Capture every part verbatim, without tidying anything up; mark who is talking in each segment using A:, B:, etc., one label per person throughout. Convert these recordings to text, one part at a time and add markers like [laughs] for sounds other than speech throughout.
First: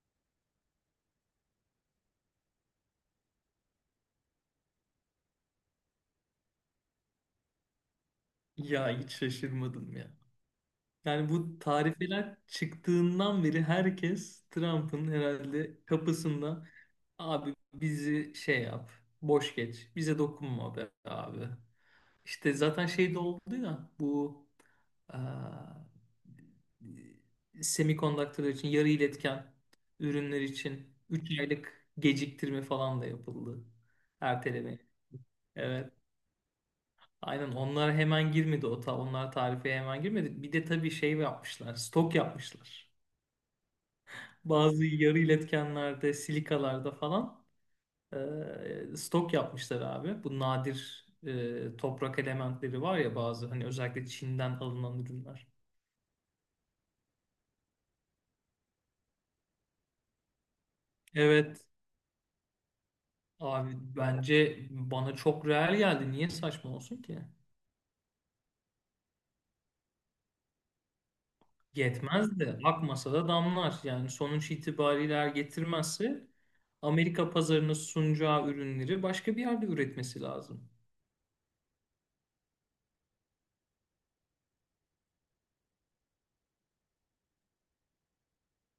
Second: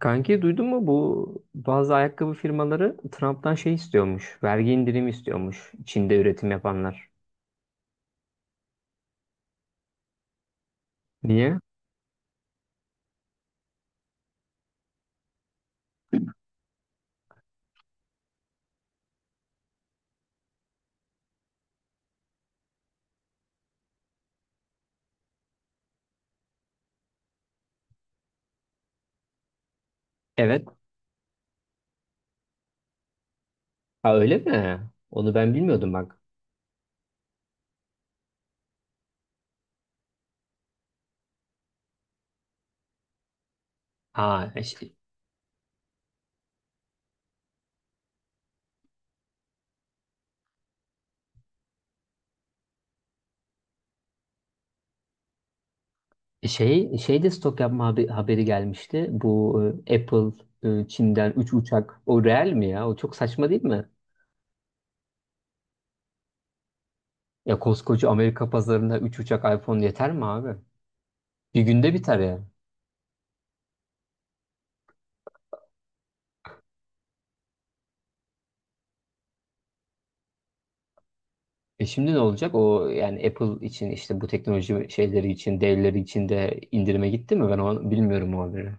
A: Kanki duydun mu bu bazı ayakkabı firmaları Trump'tan şey istiyormuş. Vergi indirimi istiyormuş Çin'de üretim yapanlar.
B: Ya hiç şaşırmadım ya. Yani
A: Niye?
B: bu tarifeler çıktığından beri herkes Trump'ın herhalde kapısında abi bizi şey yap, boş geç, bize dokunma be abi. İşte zaten şey de oldu ya bu eee semikondaktörler için yarı iletken ürünler
A: Evet.
B: için üç aylık geciktirme falan da yapıldı.
A: Ha öyle
B: Erteleme.
A: mi? Onu ben bilmiyordum
B: Evet.
A: bak.
B: Aynen onlar hemen girmedi o ta onlar tarife hemen girmedi. Bir de tabii şey yapmışlar, stok yapmışlar.
A: Ha
B: Bazı
A: işte
B: yarı iletkenlerde, silikalarda falan e, stok yapmışlar abi. Bu nadir e, toprak elementleri var ya bazı hani özellikle Çin'den alınan ürünler.
A: şey şey de stok yapma habe- haberi gelmişti. Bu e, Apple e, Çin'den üç
B: Evet
A: uçak. O real mi ya? O çok saçma değil
B: abi
A: mi?
B: bence bana çok reel geldi. Niye saçma olsun ki?
A: Ya koskoca Amerika pazarında üç uçak iPhone yeter mi abi? Bir günde biter ya.
B: Yetmez de akmasa da damlar. Yani sonuç itibariyle eğer getirmezse Amerika pazarına sunacağı ürünleri başka bir yerde üretmesi lazım.
A: E şimdi ne olacak? O yani Apple için işte bu teknoloji şeyleri için, devleri için de indirime gitti mi? Ben onu bilmiyorum o haberi.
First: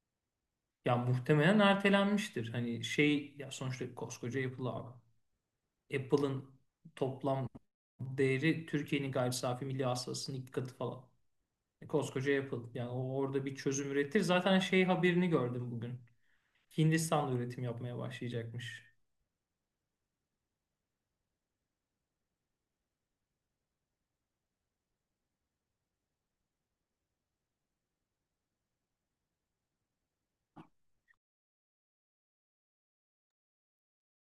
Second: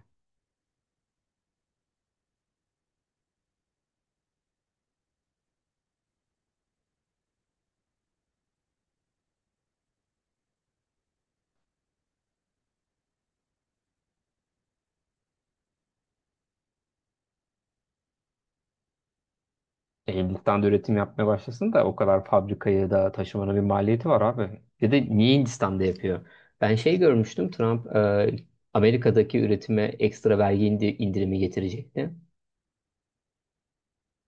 B: Ya muhtemelen ertelenmiştir. Hani şey ya sonuçta koskoca Apple abi. Apple'ın toplam değeri Türkiye'nin gayri safi milli hasılasının iki katı falan. E, koskoca Apple. Yani o orada bir çözüm üretir. Zaten şey haberini gördüm bugün. Hindistan'da üretim yapmaya başlayacakmış.
A: E, Hindistan da üretim yapmaya başlasın da o kadar fabrikayı da taşımanın bir maliyeti var abi. Bir de niye Hindistan'da yapıyor? Ben şey görmüştüm Trump e, Amerika'daki üretime ekstra vergi indi- indirimi getirecekti.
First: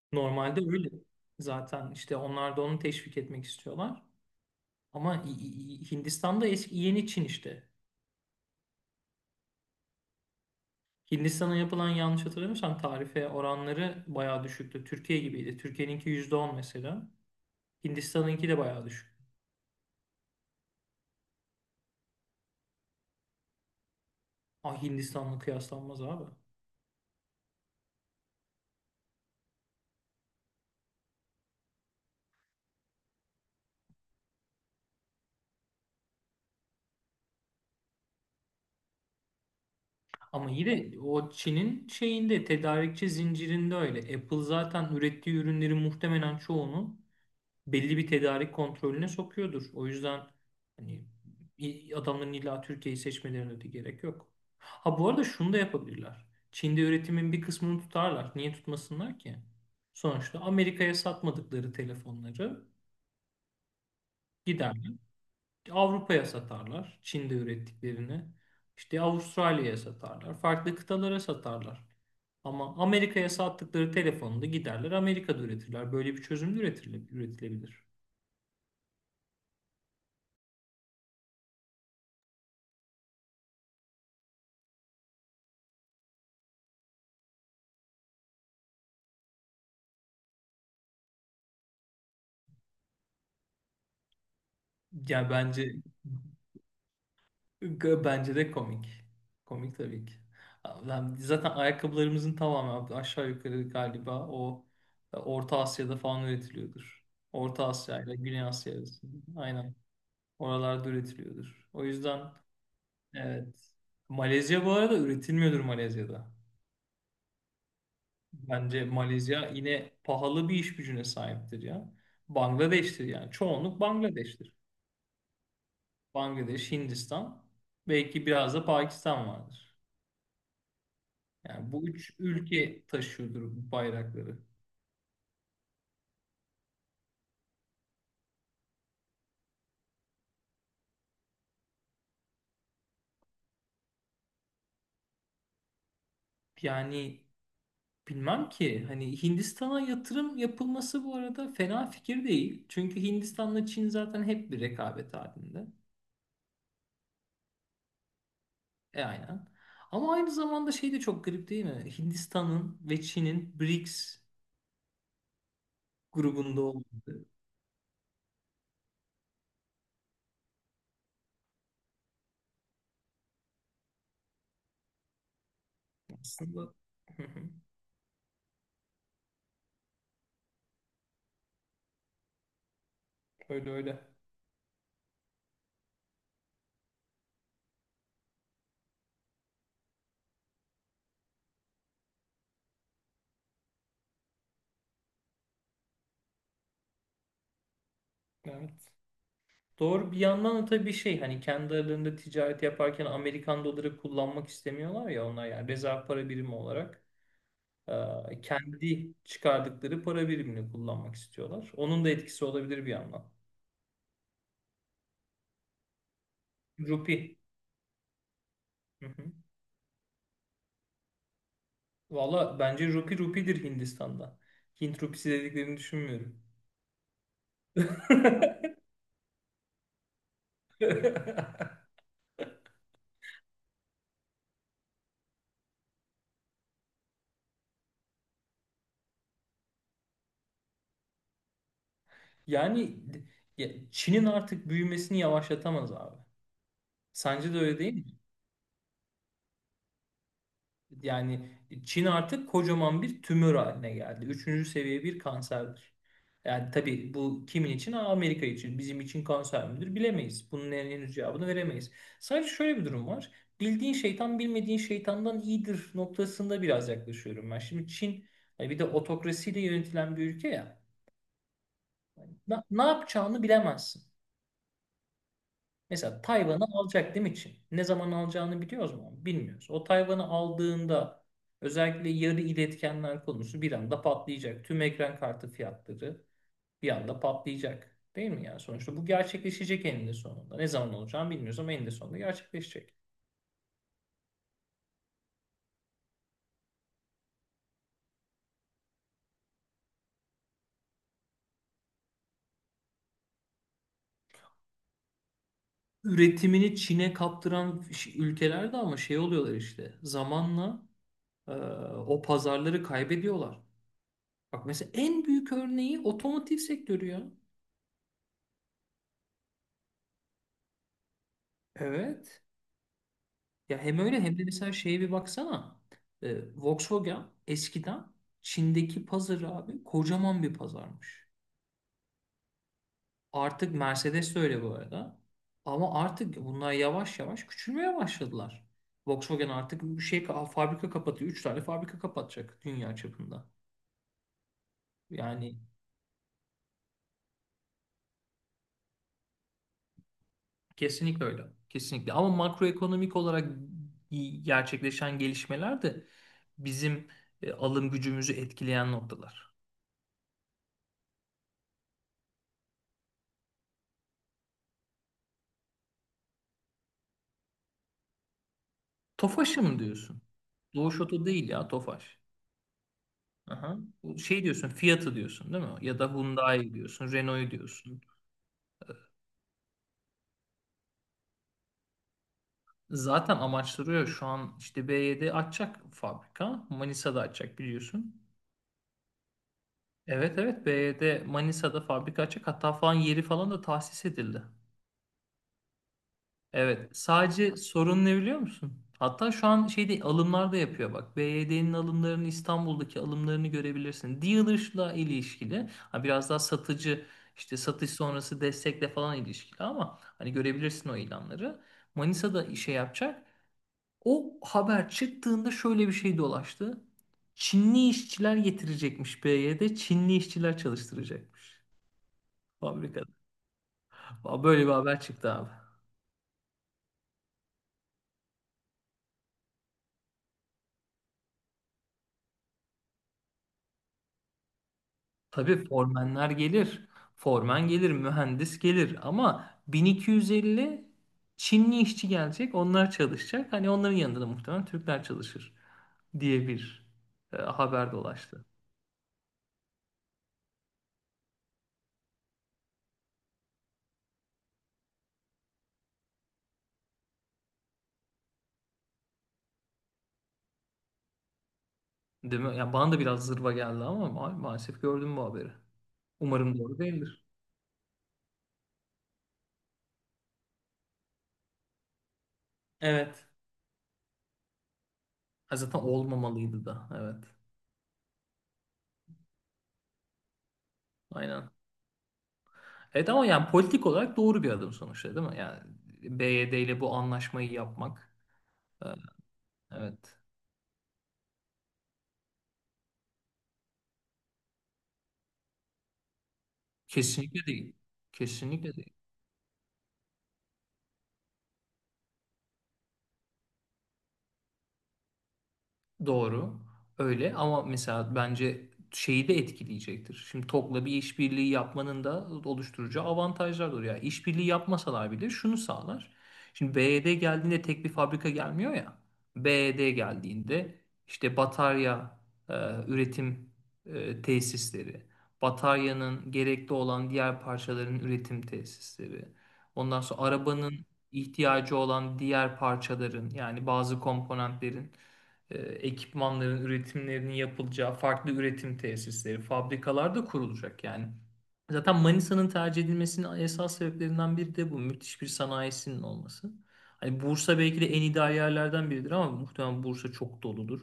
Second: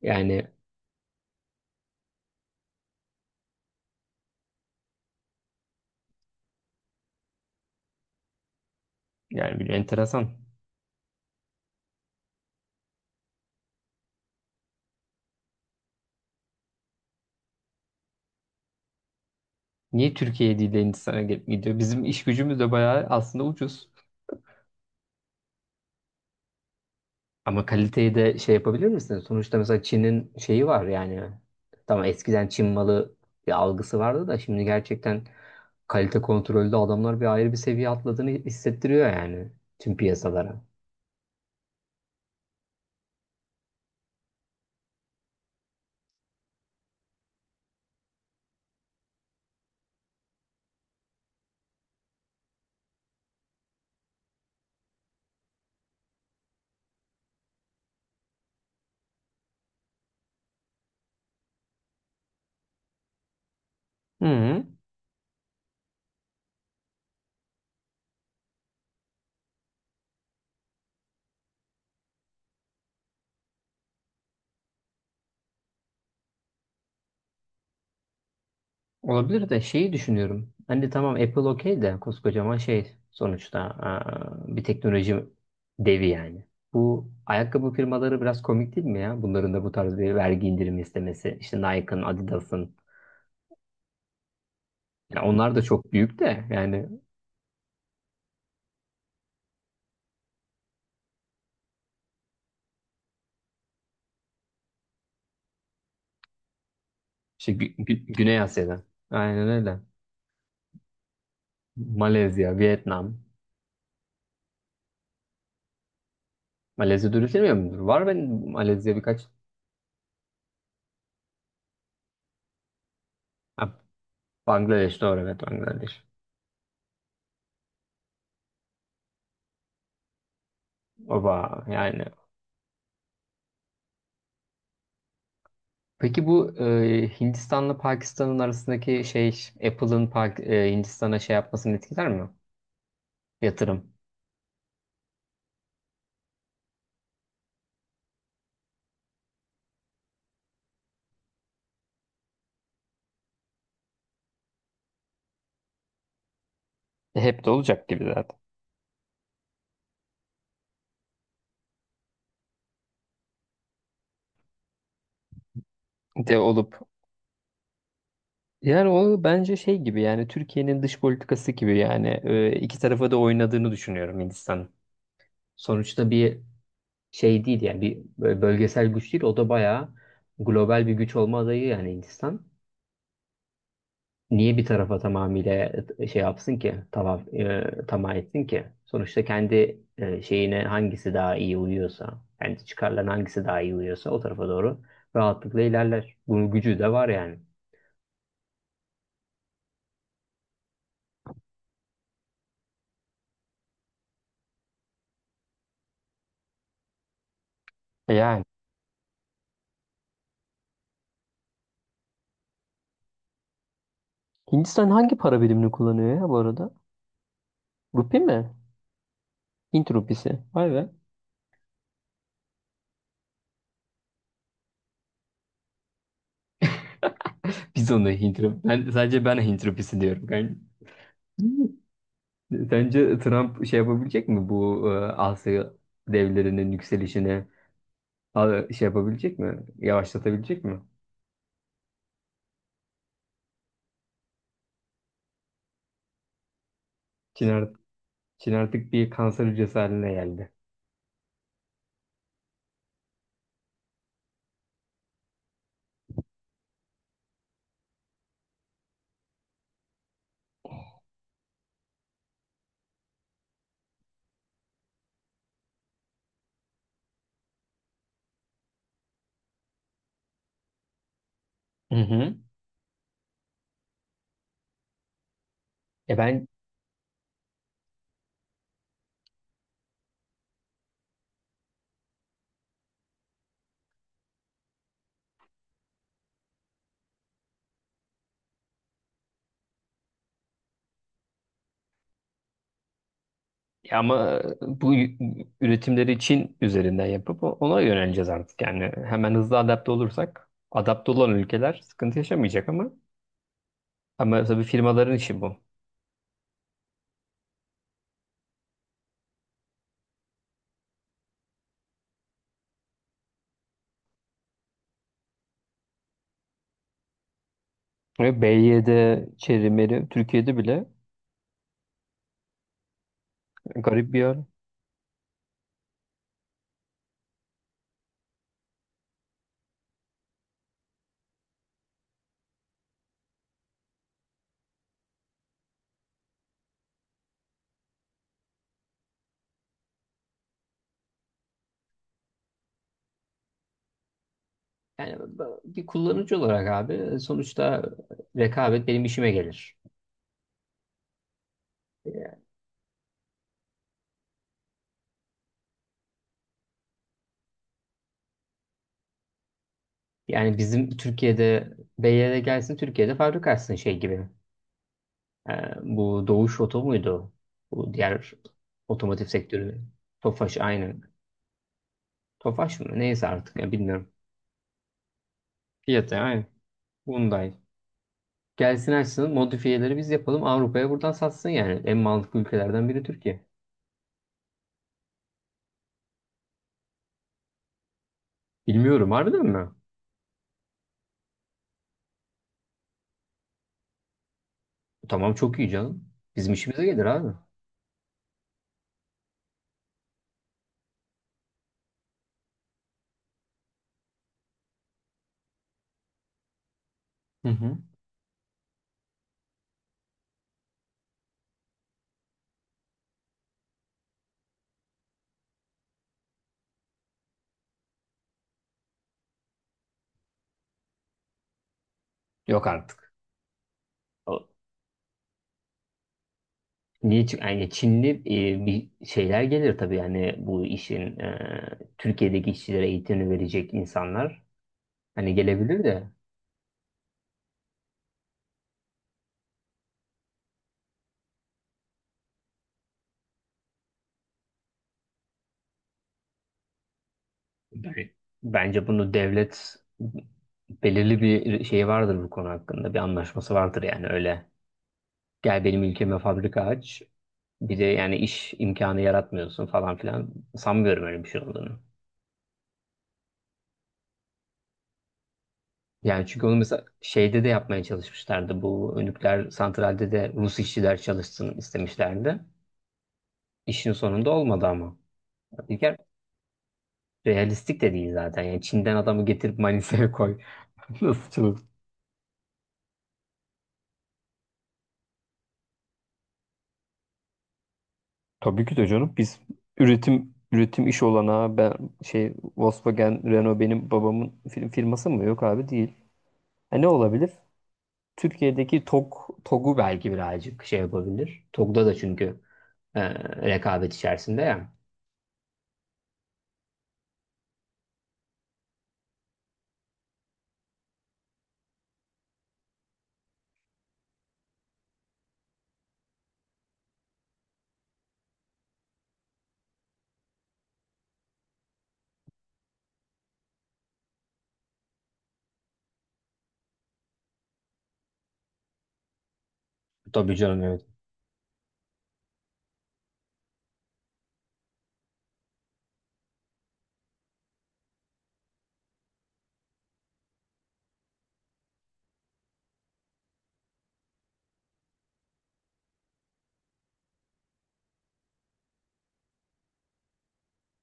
A: Yani
B: Normalde öyle zaten işte onlar da onu teşvik etmek istiyorlar. Ama İ- İ- İ- Hindistan'da eski yeni Çin işte.
A: yani bir enteresan.
B: Hindistan'a yapılan yanlış hatırlamıyorsam tarife oranları bayağı düşüktü. Türkiye gibiydi. Türkiye'ninki yüzde on mesela. Hindistan'ınki de bayağı düşük.
A: Niye Türkiye değil de Hindistan'a gidip gidiyor? Bizim iş gücümüz de bayağı aslında ucuz.
B: Ah Hindistan'la kıyaslanmaz abi.
A: Ama kaliteyi de şey yapabilir misiniz? Sonuçta mesela Çin'in şeyi var yani. Tamam eskiden Çin malı bir algısı vardı da şimdi gerçekten kalite kontrolde adamlar bir ayrı bir seviye atladığını hissettiriyor yani tüm
B: Ama
A: piyasalara.
B: yine o Çin'in şeyinde tedarikçi zincirinde öyle. Apple zaten ürettiği ürünlerin muhtemelen çoğunu belli bir tedarik kontrolüne sokuyordur. O yüzden hani i- adamların illa Türkiye'yi seçmelerine de gerek yok. Ha bu arada şunu da yapabilirler. Çin'de üretimin bir kısmını tutarlar. Niye tutmasınlar ki? Sonuçta Amerika'ya satmadıkları telefonları
A: Hı,
B: giderler. Avrupa'ya satarlar. Çin'de ürettiklerini. İşte Avustralya'ya satarlar. Farklı kıtalara satarlar. Ama Amerika'ya sattıkları telefonu da giderler Amerika'da üretirler. Böyle bir çözüm de üretile- üretilebilir.
A: olabilir de şeyi düşünüyorum. Hani tamam Apple okey de koskocaman şey sonuçta aa, bir teknoloji devi yani. Bu ayakkabı firmaları biraz komik değil mi ya? Bunların da bu tarz bir vergi indirimi istemesi. İşte Nike'ın, Adidas'ın. Ya
B: Ya
A: onlar da
B: bence
A: çok büyük de yani
B: G- Bence de komik. Komik tabii ki. Ben- Zaten ayakkabılarımızın tamamı aşağı yukarı galiba o e, Orta Asya'da falan üretiliyordur.
A: işte
B: Orta
A: Gü-
B: Asya
A: Gü-
B: ile
A: Güney
B: Güney Asya
A: Asya'da.
B: arasında.
A: Aynen
B: Aynen.
A: öyle.
B: Oralarda üretiliyordur. O yüzden
A: Malezya, Vietnam.
B: evet. Malezya bu arada üretilmiyordur Malezya'da.
A: Malezya dönüşemiyor mudur? Var benim
B: Bence
A: Malezya birkaç.
B: Malezya yine pahalı bir iş gücüne sahiptir ya. Bangladeş'tir yani.
A: Ha,
B: Çoğunluk Bangladeş'tir.
A: Bangladeş doğru evet Bangladeş.
B: Bangladeş, Hindistan, belki biraz da Pakistan vardır.
A: Oba
B: Yani bu
A: yani.
B: üç ülke taşıyordur bu bayrakları.
A: Peki bu e, Hindistan'la Pakistan'ın arasındaki şey Apple'ın Pak- e, Hindistan'a şey yapmasını etkiler mi? Yatırım.
B: Yani bilmem ki hani Hindistan'a yatırım yapılması bu arada fena fikir değil. Çünkü Hindistan'la Çin zaten hep bir rekabet halinde.
A: E, hep de olacak gibi zaten.
B: E aynen. Ama aynı zamanda şey de çok garip değil mi? Hindistan'ın ve Çin'in BRICS
A: De
B: grubunda
A: olup.
B: olması.
A: Yani o bence şey gibi yani Türkiye'nin dış politikası gibi yani e, iki tarafa da oynadığını düşünüyorum Hindistan. Sonuçta bir
B: Aslında. Hı hı.
A: şey değil yani bir böyle bölgesel güç değil o da bayağı global bir güç olma adayı yani Hindistan.
B: Öyle öyle.
A: Niye bir tarafa tamamıyla e, şey yapsın ki tamam e, tamah etsin ki? Sonuçta kendi e, şeyine hangisi daha iyi uyuyorsa kendi çıkarlarına hangisi daha iyi uyuyorsa o tarafa doğru rahatlıkla ilerler. Bunun gücü de var yani.
B: Evet. Doğru bir yandan da tabii şey hani kendi aralarında ticaret yaparken Amerikan doları kullanmak istemiyorlar ya onlar yani rezerv para birimi olarak.
A: E
B: E,
A: yani.
B: kendi çıkardıkları para birimini kullanmak istiyorlar. Onun da etkisi olabilir bir yandan.
A: Hindistan hangi para birimini kullanıyor ya bu arada?
B: Rupi.
A: Rupi mi?
B: Hı hı.
A: Hint rupisi. Vay be.
B: Valla bence rupi rupidir Hindistan'da. Hint rupisi dediklerini düşünmüyorum.
A: Biz onu Hint rup- Ben sadece ben Hint rupisi diyorum. Kanka.
B: [laughs]
A: Sence Trump şey yapabilecek mi bu e, Asya devlerinin yükselişine a- şey yapabilecek mi? Yavaşlatabilecek mi?
B: Yani ya, Çin'in artık büyümesini yavaşlatamaz abi.
A: Çin,
B: Sence de
A: art-
B: öyle değil mi?
A: Çin artık bir kanser hücresi haline geldi.
B: Yani Çin artık kocaman bir tümör haline geldi. Üçüncü seviye bir kanserdir. Yani tabii bu kimin için? Aa, Amerika için. Bizim için kanser midir? Bilemeyiz. Bunun en- henüz cevabını veremeyiz. Sadece şöyle bir durum var. Bildiğin şeytan bilmediğin şeytandan iyidir noktasında biraz yaklaşıyorum ben. Şimdi Çin hani bir de otokrasiyle yönetilen bir ülke ya.
A: Hı hı.
B: Na- ne yapacağını bilemezsin.
A: E
B: Mesela
A: ben
B: Tayvan'ı alacak değil mi Çin? Ne zaman alacağını biliyoruz mu? Bilmiyoruz. O Tayvan'ı aldığında özellikle yarı iletkenler konusu bir anda patlayacak. Tüm ekran kartı fiyatları bir anda patlayacak. Değil mi yani? Sonuçta bu gerçekleşecek eninde sonunda. Ne zaman olacağını bilmiyoruz ama eninde sonunda gerçekleşecek.
A: Ya ama e, bu y- üretimleri Çin üzerinden yapıp ona yöneleceğiz artık. Yani hemen hızlı adapte olursak adapte olan ülkeler sıkıntı yaşamayacak ama ama tabii firmaların işi bu.
B: Üretimini Çin'e kaptıran ş- ülkeler de ama şey oluyorlar işte. Zamanla e, o pazarları kaybediyorlar. Bak mesela en büyük örneği otomotiv sektörü ya.
A: Ve B Y D, çerimeri Türkiye'de bile
B: Evet. Ya hem
A: garip bir
B: öyle
A: yer.
B: hem de mesela şeye bir baksana. Ee, Volkswagen eskiden Çin'deki pazarı abi kocaman bir pazarmış. Artık Mercedes de öyle bu arada. Ama artık bunlar yavaş yavaş küçülmeye başladılar. Volkswagen artık bir şey fabrika kapatıyor. Üç tane fabrika kapatacak dünya çapında.
A: Yani
B: Yani
A: bir kullanıcı olarak abi e, sonuçta rekabet benim işime gelir.
B: kesinlikle öyle. Kesinlikle. Ama
A: E,
B: makroekonomik olarak gerçekleşen gelişmeler de bizim e, alım gücümüzü etkileyen noktalar.
A: yani bizim Türkiye'de B Y D gelsin Türkiye'de fabrika açsın şey gibi. Ee, Bu Doğuş Oto muydu? Bu diğer otomotiv
B: Tofaş'ı mı
A: sektörü.
B: diyorsun?
A: Tofaş aynı.
B: Doğuş Oto değil ya Tofaş.
A: Tofaş mı? Neyse artık ya
B: Aha.
A: bilmiyorum.
B: Bu şey diyorsun Fiat'ı diyorsun değil mi? Ya da
A: Fiyatı aynı.
B: Hyundai diyorsun, Renault'u
A: Hyundai.
B: diyorsun.
A: Gelsin açsın modifiyeleri biz yapalım Avrupa'ya buradan satsın yani. En mantıklı ülkelerden biri
B: Zaten
A: Türkiye.
B: amaçlıyor şu an işte B Y D açacak fabrika. Manisa'da açacak biliyorsun.
A: Bilmiyorum harbiden mi?
B: Evet, evet, B Y D Manisa'da fabrika açacak. Hatta falan yeri falan da tahsis edildi.
A: Tamam çok iyi canım. Bizim işimize
B: Evet,
A: gelir abi.
B: sadece sorun ne biliyor musun? Hatta şu an şeyde alımlar da yapıyor bak. B Y D'nin alımlarını İstanbul'daki alımlarını görebilirsin. Dealer'la ilişkili. Ha, biraz daha satıcı
A: Hı
B: işte
A: hı.
B: satış sonrası destekle falan ilişkili ama hani görebilirsin o ilanları. Manisa'da işe yapacak. O haber çıktığında şöyle bir şey dolaştı. Çinli işçiler getirecekmiş B Y D. Çinli işçiler çalıştıracakmış
A: Yok
B: fabrikada.
A: artık.
B: Böyle bir haber çıktı abi.
A: Niye? Çünkü yani Çinli e, bir şeyler gelir tabii yani bu işin e, Türkiye'deki işçilere eğitimini verecek insanlar hani
B: Tabii
A: gelebilir de.
B: formenler gelir. Formen gelir, mühendis gelir ama bin iki yüz elli Çinli işçi gelecek, onlar çalışacak. Hani onların yanında da muhtemelen Türkler çalışır diye bir e, haber
A: Ben
B: dolaştı.
A: Bence bunu devlet belirli bir şey vardır bu konu hakkında bir anlaşması vardır yani öyle gel benim ülkeme fabrika aç bir de yani iş imkanı yaratmıyorsun falan filan sanmıyorum öyle bir şey olduğunu.
B: Değil mi? Yani bana da biraz zırva geldi ama ma- maalesef gördüm bu haberi.
A: Yani çünkü onu
B: Umarım doğru
A: mesela
B: değildir.
A: şeyde de yapmaya çalışmışlardı bu nükleer santralde de Rus işçiler çalışsın istemişlerdi.
B: Evet.
A: İşin sonunda olmadı ama.
B: Ha, zaten
A: İlker
B: olmamalıydı da. Evet.
A: realistik de değil zaten. Yani Çin'den adamı getirip Manisa'ya koy. [laughs] Nasıl
B: Aynen.
A: çılgın.
B: Evet ama yani politik olarak doğru bir adım sonuçta değil mi? Yani B Y D ile bu anlaşmayı yapmak.
A: Tabii ki
B: e,
A: de canım. Biz
B: Evet.
A: üretim üretim iş olanağı ben şey Volkswagen, Renault benim babamın fir- firması mı? Yok abi değil. Ha, ne olabilir?
B: Kesinlikle değil. Kesinlikle
A: Türkiye'deki
B: değil.
A: TOG, TOG'u belki birazcık şey yapabilir. TOG'da da çünkü e, rekabet içerisinde ya.
B: Doğru. Öyle ama mesela bence şeyi de etkileyecektir. Şimdi Tokla bir işbirliği yapmanın da oluşturacağı avantajlar olur. Yani işbirliği yapmasalar bile şunu sağlar. Şimdi B Y D geldiğinde tek bir fabrika gelmiyor ya. B Y D geldiğinde işte batarya e, üretim e, tesisleri, bataryanın gerekli olan diğer parçaların üretim tesisleri, ondan sonra
A: Tabii canım evet.
B: arabanın ihtiyacı olan diğer parçaların yani bazı komponentlerin e, ekipmanların üretimlerinin yapılacağı farklı üretim tesisleri, fabrikalar da kurulacak yani. Zaten Manisa'nın tercih edilmesinin esas sebeplerinden biri de bu. Müthiş bir sanayisinin olması. Hani Bursa belki de en ideal yerlerden biridir ama muhtemelen Bursa çok doludur.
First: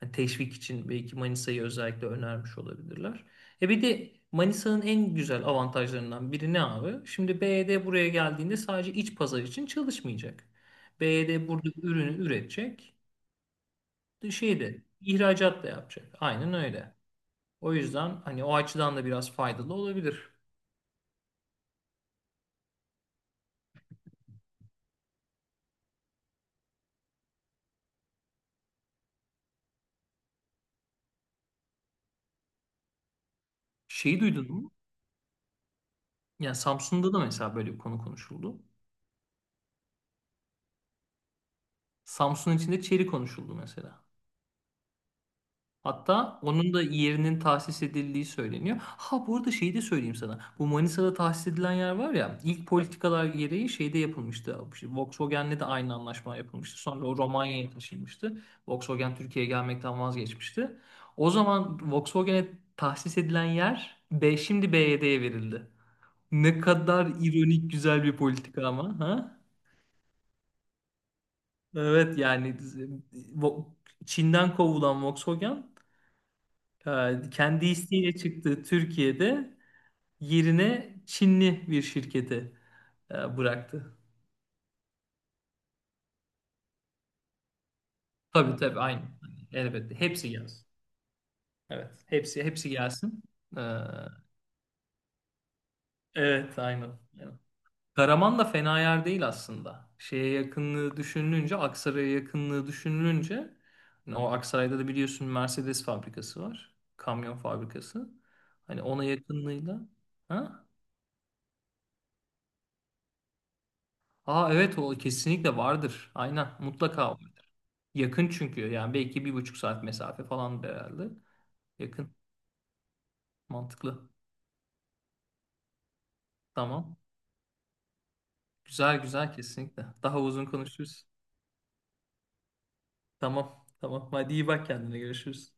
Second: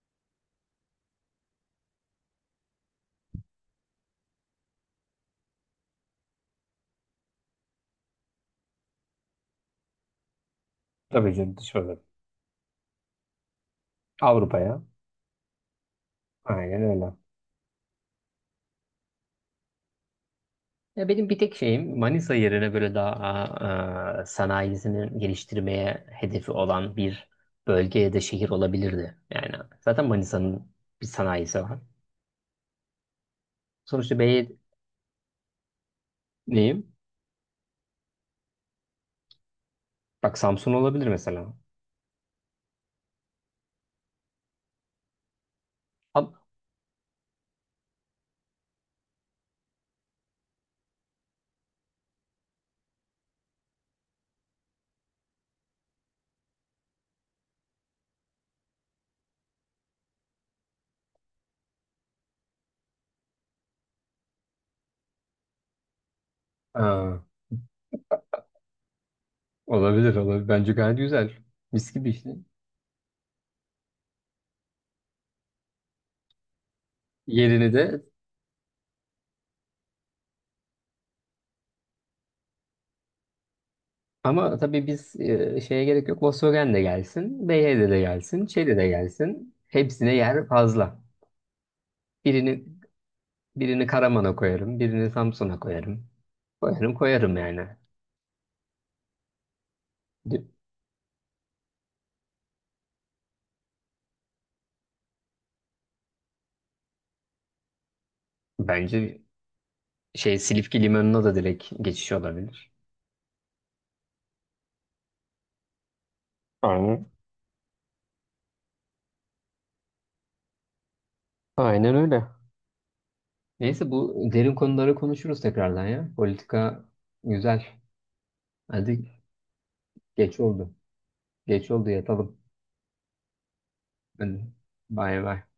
B: Hani teşvik için belki Manisa'yı özellikle önermiş olabilirler. E bir de Manisa'nın en güzel avantajlarından biri ne abi? Şimdi B Y D buraya geldiğinde sadece iç pazar için çalışmayacak.
A: Tabii
B: B Y D
A: canım
B: burada
A: dış pazar.
B: ürünü üretecek
A: Avrupa'ya.
B: şeyde ihracat da yapacak. Aynen
A: Aynen
B: öyle.
A: öyle.
B: O yüzden hani o açıdan da biraz faydalı olabilir.
A: Ya benim bir tek şeyim Manisa yerine böyle daha aa, sanayisini geliştirmeye hedefi olan bir bölge ya da şehir olabilirdi. Yani zaten Manisa'nın bir sanayisi var. Sonuçta
B: Şeyi
A: B'ye
B: duydun mu? Yani
A: neyim?
B: Samsun'da da mesela böyle bir konu konuşuldu.
A: Bak Samsun olabilir mesela.
B: Samsun içinde çeri konuşuldu mesela.
A: Ab-
B: Hatta onun da yerinin tahsis edildiği söyleniyor. Ha bu arada şeyi de söyleyeyim sana. Bu Manisa'da tahsis edilen yer var ya ilk politikalar gereği şeyde yapılmıştı. İşte Volkswagen'le de aynı anlaşma yapılmıştı. Sonra o Romanya'ya taşınmıştı. Volkswagen Türkiye'ye gelmekten vazgeçmişti. O zaman Volkswagen'e tahsis edilen yer B, şimdi B Y D'ye verildi. Ne kadar
A: Aa,
B: ironik güzel bir politika ama. Ha?
A: Olabilir olabilir. Bence gayet güzel. Mis gibi
B: Evet
A: işte.
B: yani Vo- Çin'den kovulan Volkswagen Ee, kendi
A: Yerini de
B: isteğiyle çıktığı Türkiye'de yerine Çinli bir şirketi e, bıraktı.
A: ama tabii biz e, şeye gerek yok. Volkswagen de gelsin. Beyh'de de gelsin.
B: Tabii
A: Şeyde
B: tabii
A: de
B: aynı.
A: gelsin.
B: Elbette.
A: Hepsine
B: Hepsi
A: yer
B: gelsin.
A: fazla.
B: Evet. Hepsi hepsi
A: Birinin
B: gelsin. Ee,
A: Birini Karaman'a koyarım, birini Samsun'a koyarım.
B: evet aynen.
A: Koyarım koyarım
B: Aynen.
A: yani.
B: Karaman da fena yer değil aslında. Şeye
A: D-
B: yakınlığı düşünülünce, Aksaray'a yakınlığı düşünülünce hani o Aksaray'da da biliyorsun Mercedes fabrikası var. Kamyon fabrikası. Hani ona
A: Bence
B: yakınlığıyla.
A: şey
B: Ha?
A: Silifke Limanı'na da direkt geçiş olabilir.
B: Aa evet o kesinlikle vardır. Aynen
A: Aynen.
B: mutlaka var. Yakın çünkü yani belki bir buçuk saat mesafe falan herhalde.
A: Aynen
B: Yakın.
A: öyle. Neyse
B: Mantıklı.
A: bu derin konuları konuşuruz tekrardan ya. Politika
B: Tamam.
A: güzel.
B: Güzel
A: Hadi
B: güzel kesinlikle. Daha
A: geç
B: uzun
A: oldu.
B: konuşuruz.
A: Geç oldu yatalım.
B: Tamam. Tamam. Hadi iyi
A: Hadi
B: bak kendine.
A: bay bay.
B: Görüşürüz.